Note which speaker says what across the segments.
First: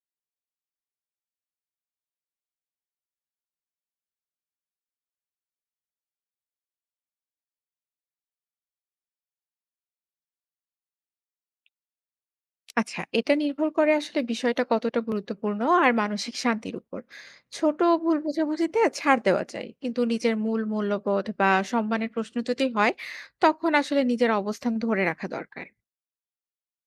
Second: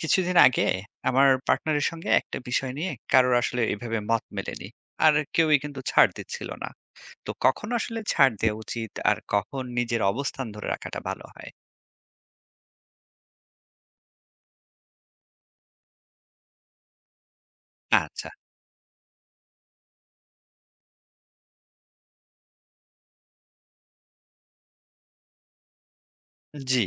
Speaker 1: কিছুদিন আগে আমার পার্টনারের সঙ্গে একটা বিষয় নিয়ে কারোর আসলে এভাবে মত মেলেনি। আর কেউই কিন্তু ছাড় দিচ্ছিল না। তো কখন আসলে ছাড় দেওয়া উচিত আর কখন নিজের অবস্থান ধরে রাখাটা ভালো হয়?
Speaker 2: আচ্ছা, এটা নির্ভর করে আসলে বিষয়টা কতটা গুরুত্বপূর্ণ আর মানসিক শান্তির উপর। ছোট ভুল
Speaker 1: আচ্ছা।
Speaker 2: বোঝাবুঝিতে ছাড় দেওয়া যায়, কিন্তু নিজের মূল মূল্যবোধ বা সম্মানের প্রশ্ন যদি হয় তখন আসলে নিজের অবস্থান ধরে রাখা দরকার।
Speaker 1: জি।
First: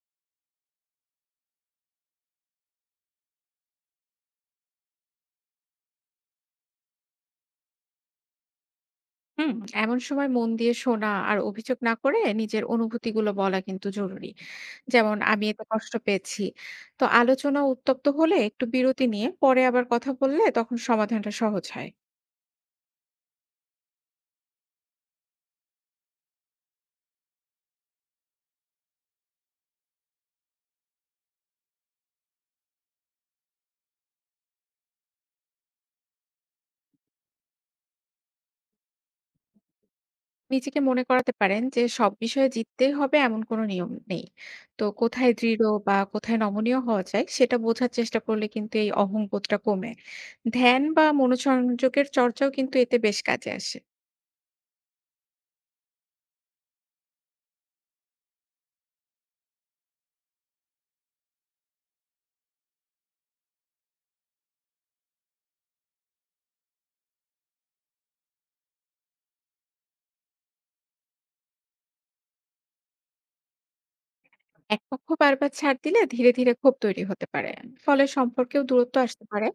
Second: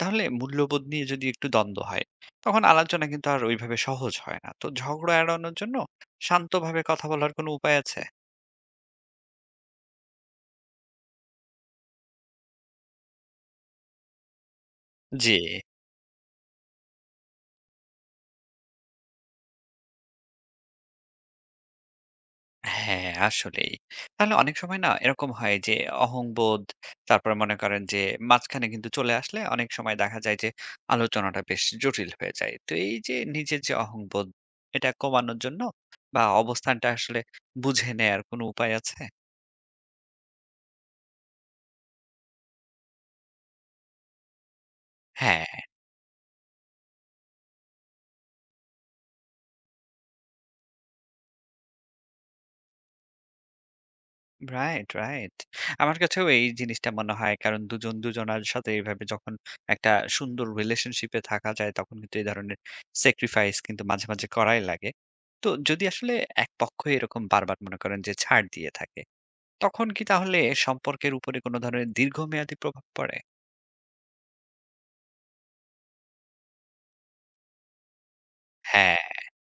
Speaker 1: তাহলে মূল্যবোধ নিয়ে যদি একটু দ্বন্দ্ব হয়, তখন আলোচনা কিন্তু আর ওইভাবে সহজ হয় না। তো ঝগড়া এড়ানোর জন্য শান্তভাবে কথা বলার কোনো উপায় আছে?
Speaker 2: হুম এমন সময় মন দিয়ে শোনা আর অভিযোগ না করে নিজের অনুভূতিগুলো বলা কিন্তু জরুরি, যেমন
Speaker 1: জি।
Speaker 2: আমি এতে কষ্ট পেয়েছি। তো আলোচনা উত্তপ্ত হলে একটু বিরতি নিয়ে পরে আবার কথা বললে তখন সমাধানটা সহজ হয়।
Speaker 1: হ্যাঁ, আসলেই। তাহলে অনেক সময় না এরকম হয় যে অহংবোধ, তারপরে মনে করেন যে মাঝখানে কিন্তু চলে আসলে অনেক সময় দেখা যায় যে আলোচনাটা বেশ জটিল হয়ে যায়। তো এই যে নিজের যে অহংবোধ, এটা কমানোর জন্য বা অবস্থানটা আসলে বুঝে নেয়ার কোনো উপায় আছে?
Speaker 2: নিজেকে মনে করাতে পারেন যে সব বিষয়ে জিততেই হবে এমন কোনো নিয়ম নেই। তো কোথায়
Speaker 1: হ্যাঁ।
Speaker 2: দৃঢ় বা কোথায় নমনীয় হওয়া যায় সেটা বোঝার চেষ্টা করলে কিন্তু এই অহংবোধটা কমে। ধ্যান বা মনোসংযোগের চর্চাও কিন্তু এতে বেশ কাজে আসে।
Speaker 1: Right, right. আমার কাছেও এই জিনিসটা মনে হয়। কারণ দুজন দুজনার সাথে এভাবে যখন একটা সুন্দর রিলেশনশিপ এ থাকা যায়, তখন কিন্তু এই ধরনের স্যাক্রিফাইস কিন্তু মাঝে, মাঝে করাই লাগে। তো যদি আসলে এক পক্ষ এরকম বারবার মনে করেন যে ছাড় দিয়ে থাকে, তখন কি তাহলে সম্পর্কের উপরে কোন ধরনের দীর্ঘমেয়াদী প্রভাব পড়ে?
Speaker 2: একপক্ষ বারবার ছাড় দিলে ধীরে, ধীরে ক্ষোভ তৈরি হতে পারে। ফলে সম্পর্কেও দূরত্ব
Speaker 1: হ্যাঁ।
Speaker 2: আসতে পারে।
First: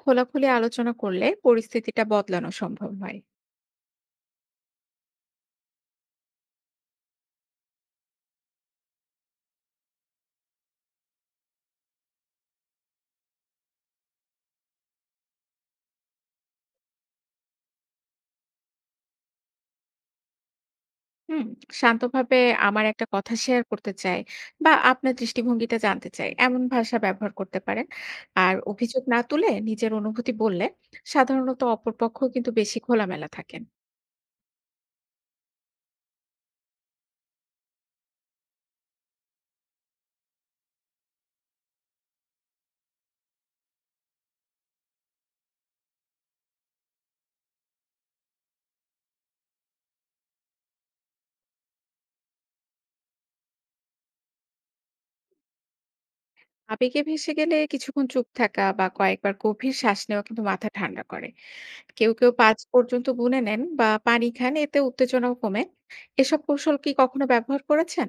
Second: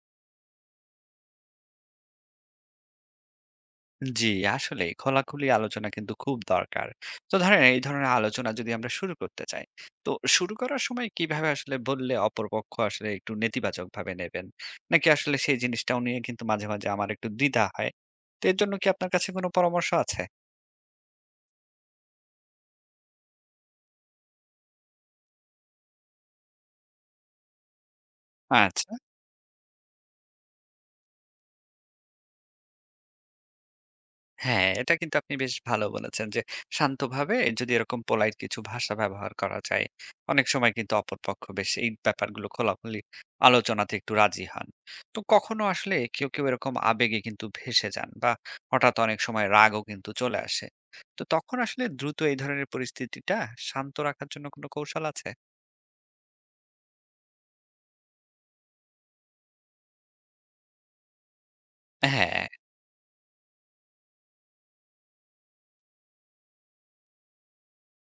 Speaker 2: খোলাখুলি আলোচনা করলে পরিস্থিতিটা বদলানো সম্ভব হয়।
Speaker 1: জি, আসলে খোলাখুলি আলোচনা কিন্তু খুব দরকার। তো ধরেন এই ধরনের আলোচনা যদি আমরা শুরু করতে চাই, তো শুরু করার সময় কিভাবে আসলে বললে অপরপক্ষ আসলে একটু নেতিবাচকভাবে নেবেন? নাকি আসলে সেই জিনিসটাও নিয়ে কিন্তু মাঝে, মাঝে আমার একটু দ্বিধা হয়। তো এর জন্য কি আপনার কাছে কোনো পরামর্শ আছে?
Speaker 2: হুম, শান্তভাবে আমার একটা কথা শেয়ার করতে চাই বা আপনার দৃষ্টিভঙ্গিটা জানতে চাই এমন ভাষা ব্যবহার করতে পারেন। আর
Speaker 1: আচ্ছা।
Speaker 2: অভিযোগ না তুলে নিজের অনুভূতি বললে সাধারণত অপরপক্ষ কিন্তু বেশি খোলামেলা থাকেন।
Speaker 1: হ্যাঁ, এটা কিন্তু আপনি বেশ ভালো বলেছেন যে, শান্তভাবে যদি এরকম পোলাইট কিছু ভাষা ব্যবহার করা যায়, অনেক সময় কিন্তু অপরপক্ষ বেশ এই ব্যাপারগুলো খোলাখুলি আলোচনাতে একটু রাজি হন। তো কখনো আসলে কেউ, কেউ এরকম আবেগে কিন্তু ভেসে যান বা হঠাৎ অনেক সময় রাগও কিন্তু চলে আসে। তো তখন আসলে দ্রুত এই ধরনের পরিস্থিতিটা শান্ত রাখার জন্য কোনো কৌশল আছে?
Speaker 2: আবেগে ভেসে গেলে কিছুক্ষণ চুপ থাকা বা কয়েকবার গভীর শ্বাস নেওয়া কিন্তু মাথা ঠান্ডা করে। কেউ, কেউ
Speaker 1: হ্যাঁ।
Speaker 2: ৫ পর্যন্ত গুনে নেন বা পানি খান, এতে উত্তেজনাও কমে। এসব কৌশল কি কখনো ব্যবহার করেছেন?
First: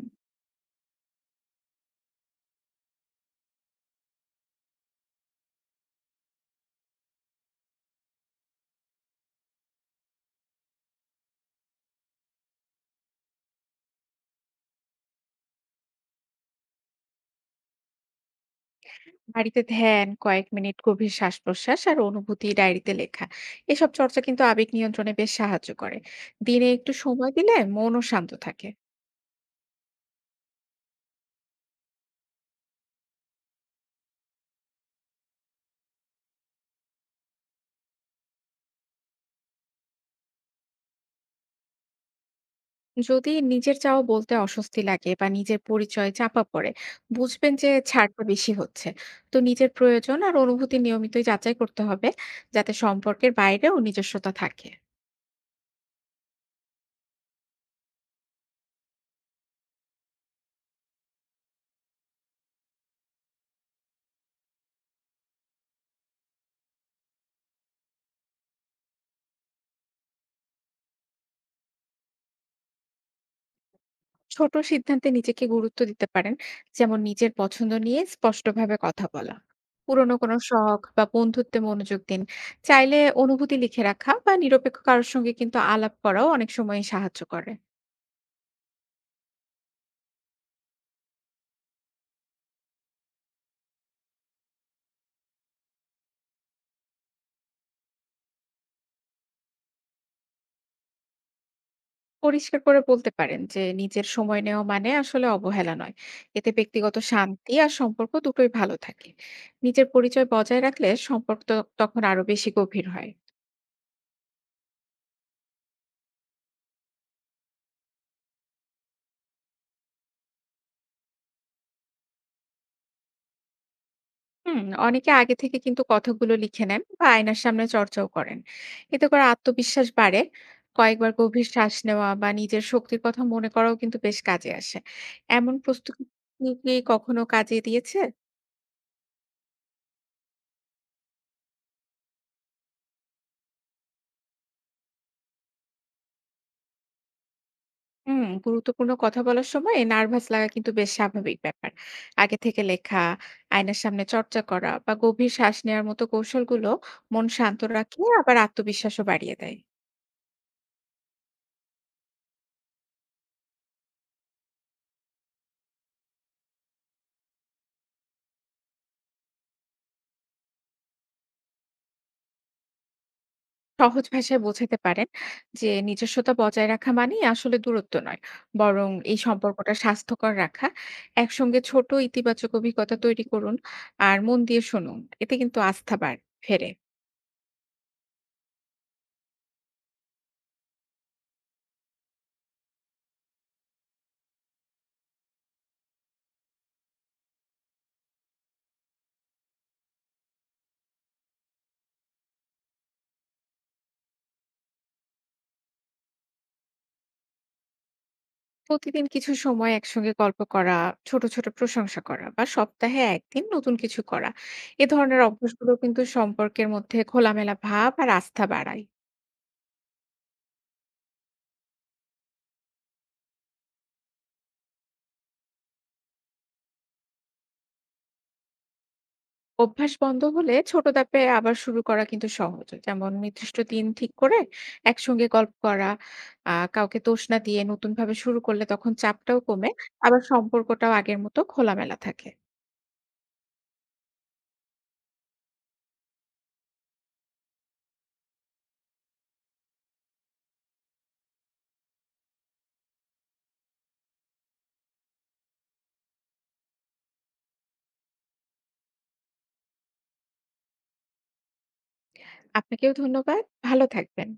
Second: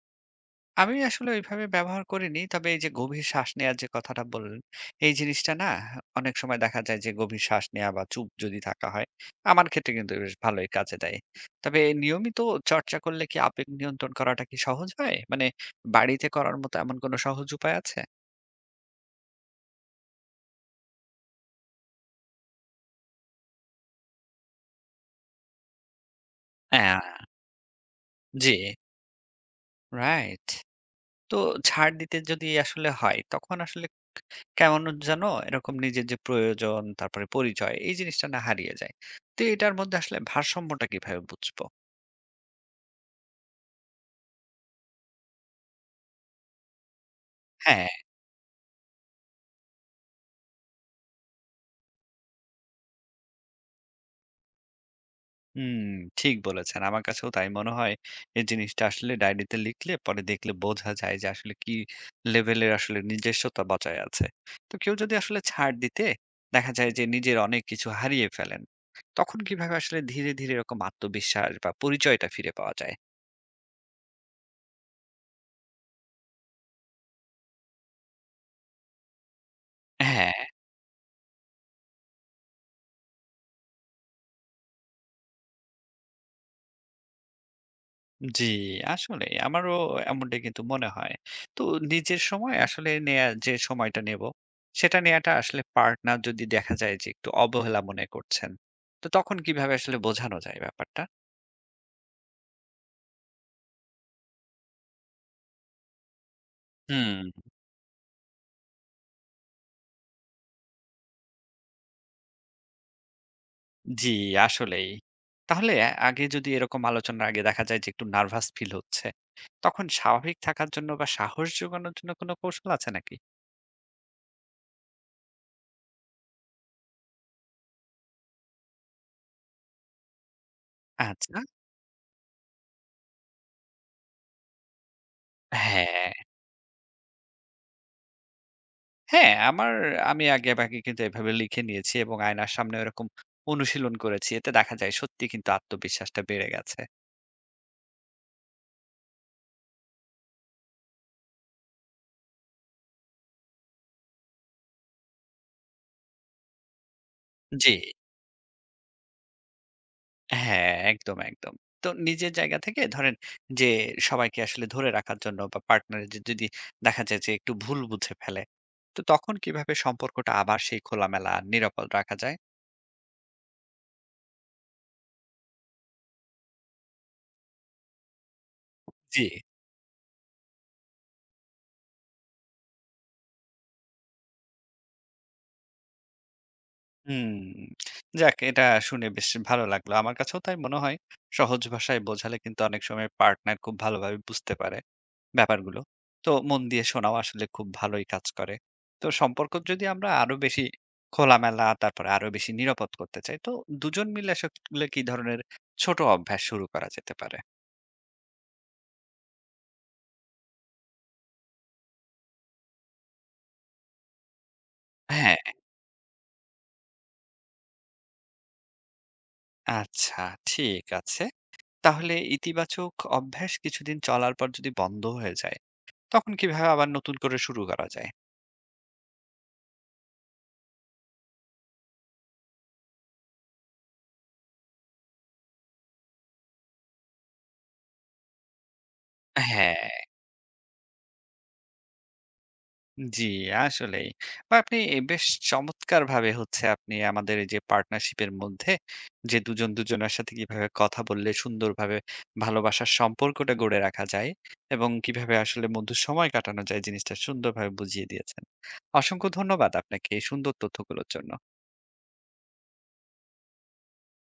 Speaker 1: আমি আসলে ওইভাবে ব্যবহার করিনি। তবে এই যে গভীর শ্বাস নেয়ার যে কথাটা বললেন, এই জিনিসটা না অনেক সময় দেখা যায় যে গভীর শ্বাস নেয়া বা চুপ যদি থাকা হয়, আমার ক্ষেত্রে কিন্তু বেশ ভালোই কাজে দেয়। তবে নিয়মিত চর্চা করলে কি আবেগ নিয়ন্ত্রণ করাটা কি সহজ হয়? মানে বাড়িতে করার মতো এমন কোনো সহজ উপায় আছে?
Speaker 2: বাড়িতে ধ্যান, কয়েক মিনিট গভীর শ্বাস-প্রশ্বাস আর অনুভূতি ডায়েরিতে লেখা। এসব চর্চা কিন্তু আবেগ নিয়ন্ত্রণে বেশ সাহায্য করে। দিনে একটু
Speaker 1: হ্যাঁ।
Speaker 2: সময় দিলে মনও শান্ত
Speaker 1: জি,
Speaker 2: থাকে।
Speaker 1: রাইট। তো ছাড় দিতে যদি আসলে হয়, তখন আসলে কেমন যেন এরকম নিজের যে প্রয়োজন, তারপরে পরিচয় এই জিনিসটা না হারিয়ে যায়। তো এটার মধ্যে আসলে ভারসাম্যটা কিভাবে বুঝবো?
Speaker 2: যদি নিজের চাওয়া বলতে অস্বস্তি লাগে বা নিজের পরিচয় চাপা পড়ে, বুঝবেন যে
Speaker 1: হ্যাঁ,
Speaker 2: ছাড়টা বেশি হচ্ছে। তো নিজের প্রয়োজন আর অনুভূতি নিয়মিতই যাচাই করতে হবে, যাতে সম্পর্কের বাইরেও নিজস্বতা থাকে।
Speaker 1: হুম, ঠিক বলেছেন। আমার কাছেও তাই মনে হয়। এই জিনিসটা আসলে ডায়েরিতে লিখলে পরে দেখলে বোঝা যায় যে আসলে কি লেভেলের আসলে নিজস্বতা বজায় আছে। তো কেউ যদি আসলে ছাড় দিতে দেখা যায় যে নিজের অনেক কিছু হারিয়ে ফেলেন, তখন কিভাবে আসলে ধীরে, ধীরে এরকম আত্মবিশ্বাস বা পরিচয়টা ফিরে পাওয়া যায়?
Speaker 2: ছোট সিদ্ধান্তে নিজেকে গুরুত্ব দিতে পারেন, যেমন নিজের পছন্দ নিয়ে স্পষ্টভাবে কথা বলা, পুরনো
Speaker 1: হ্যাঁ।
Speaker 2: কোনো শখ বা বন্ধুত্বে মনোযোগ দিন। চাইলে অনুভূতি লিখে রাখা বা নিরপেক্ষ কারোর সঙ্গে কিন্তু আলাপ করাও অনেক সময় সাহায্য করে।
Speaker 1: জি, আসলে আমারও এমনটাই কিন্তু মনে হয়। তো নিজের সময় আসলে নেয়া যে সময়টা নেব, সেটা নেয়াটা আসলে পার্টনার যদি দেখা যায় যে একটু অবহেলা মনে করছেন, তো তখন কিভাবে আসলে বোঝানো যায় ব্যাপারটা?
Speaker 2: পরিষ্কার করে বলতে পারেন যে নিজের সময় নেওয়া মানে আসলে অবহেলা নয়, এতে ব্যক্তিগত
Speaker 1: হুম।
Speaker 2: শান্তি আর সম্পর্ক দুটোই ভালো থাকে। নিজের পরিচয় বজায় রাখলে সম্পর্ক তখন আরো বেশি গভীর হয়।
Speaker 1: জি, আসলেই। তাহলে আগে যদি এরকম আলোচনার আগে দেখা যায় যে একটু নার্ভাস ফিল হচ্ছে, তখন স্বাভাবিক থাকার জন্য বা সাহস জোগানোর জন্য কোনো কৌশল আছে নাকি?
Speaker 2: হুম, অনেকে আগে থেকে কিন্তু কথাগুলো লিখে নেন বা আয়নার সামনে চর্চাও করেন। এতে করে আত্মবিশ্বাস বাড়ে। কয়েকবার
Speaker 1: আচ্ছা।
Speaker 2: গভীর শ্বাস নেওয়া বা নিজের শক্তির কথা মনে করাও কিন্তু বেশ কাজে আসে। এমন প্রস্তুতি
Speaker 1: হ্যাঁ।
Speaker 2: কি কখনো কাজে দিয়েছে?
Speaker 1: হ্যাঁ, আমি আগেভাগে কিন্তু এভাবে লিখে নিয়েছি এবং আয়নার সামনে ওরকম অনুশীলন করেছি। এতে দেখা যায় সত্যি কিন্তু আত্মবিশ্বাসটা বেড়ে গেছে।
Speaker 2: গুরুত্বপূর্ণ কথা বলার সময় নার্ভাস লাগা কিন্তু বেশ স্বাভাবিক ব্যাপার। আগে থেকে লেখা, আয়নার সামনে চর্চা করা বা গভীর শ্বাস নেওয়ার মতো কৌশলগুলো মন শান্ত
Speaker 1: জি।
Speaker 2: রাখে, আবার আত্মবিশ্বাসও বাড়িয়ে দেয়।
Speaker 1: হ্যাঁ, একদম, একদম। তো নিজের জায়গা থেকে ধরেন যে সবাইকে আসলে ধরে রাখার জন্য বা পার্টনার যে যদি দেখা যায় যে একটু ভুল বুঝে ফেলে, তো তখন কিভাবে সম্পর্কটা আবার সেই খোলামেলা আর নিরাপদ রাখা যায়?
Speaker 2: সহজ ভাষায় বোঝাতে পারেন যে নিজস্বতা বজায় রাখা মানেই আসলে দূরত্ব নয়, বরং এই
Speaker 1: জি।
Speaker 2: সম্পর্কটা স্বাস্থ্যকর রাখা। একসঙ্গে ছোট ইতিবাচক অভিজ্ঞতা তৈরি করুন আর মন দিয়ে শুনুন। এতে কিন্তু আস্থা ফেরে।
Speaker 1: হুম, যাক এটা শুনে বেশ ভালো লাগলো। আমার কাছেও তাই মনে হয়। সহজ ভাষায় বোঝালে কিন্তু অনেক সময় পার্টনার খুব ভালোভাবে বুঝতে পারে ব্যাপারগুলো। তো মন দিয়ে শোনাও আসলে খুব ভালোই কাজ করে। তো সম্পর্ক যদি আমরা আরো বেশি খোলামেলা, তারপরে আরো বেশি নিরাপদ করতে চাই, তো ২ জন মিলে আসলে কি ধরনের ছোট অভ্যাস শুরু করা যেতে পারে?
Speaker 2: প্রতিদিন কিছু সময় একসঙ্গে গল্প করা, ছোট, ছোট প্রশংসা করা বা সপ্তাহে ১ দিন নতুন কিছু করা। এ ধরনের
Speaker 1: হ্যাঁ,
Speaker 2: অভ্যাসগুলো কিন্তু সম্পর্কের মধ্যে খোলামেলা ভাব আর আস্থা বাড়ায়।
Speaker 1: আচ্ছা, ঠিক আছে। তাহলে ইতিবাচক অভ্যাস কিছুদিন চলার পর যদি বন্ধ হয়ে যায়, তখন কিভাবে আবার নতুন করে শুরু করা যায়?
Speaker 2: অভ্যাস বন্ধ হলে ছোট ধাপে আবার শুরু করা কিন্তু সহজ, যেমন নির্দিষ্ট দিন ঠিক করে একসঙ্গে গল্প করা। কাউকে দোষ না দিয়ে নতুন ভাবে শুরু করলে তখন চাপটাও কমে,
Speaker 1: হ্যাঁ।
Speaker 2: আবার সম্পর্কটাও আগের মতো খোলামেলা থাকে।
Speaker 1: জি, আসলেই। বা আপনি বেশ চমৎকারভাবে হচ্ছে আপনি আমাদের এই যে পার্টনারশিপের মধ্যে যে দুজন দুজনের সাথে কিভাবে কথা বললে সুন্দরভাবে ভালোবাসার সম্পর্কটা গড়ে রাখা যায় এবং কিভাবে আসলে মধুর সময় কাটানো যায় জিনিসটা সুন্দরভাবে বুঝিয়ে দিয়েছেন। অসংখ্য ধন্যবাদ আপনাকে এই সুন্দর তথ্যগুলোর জন্য।
Speaker 2: আপনাকেও ধন্যবাদ, ভালো থাকবেন।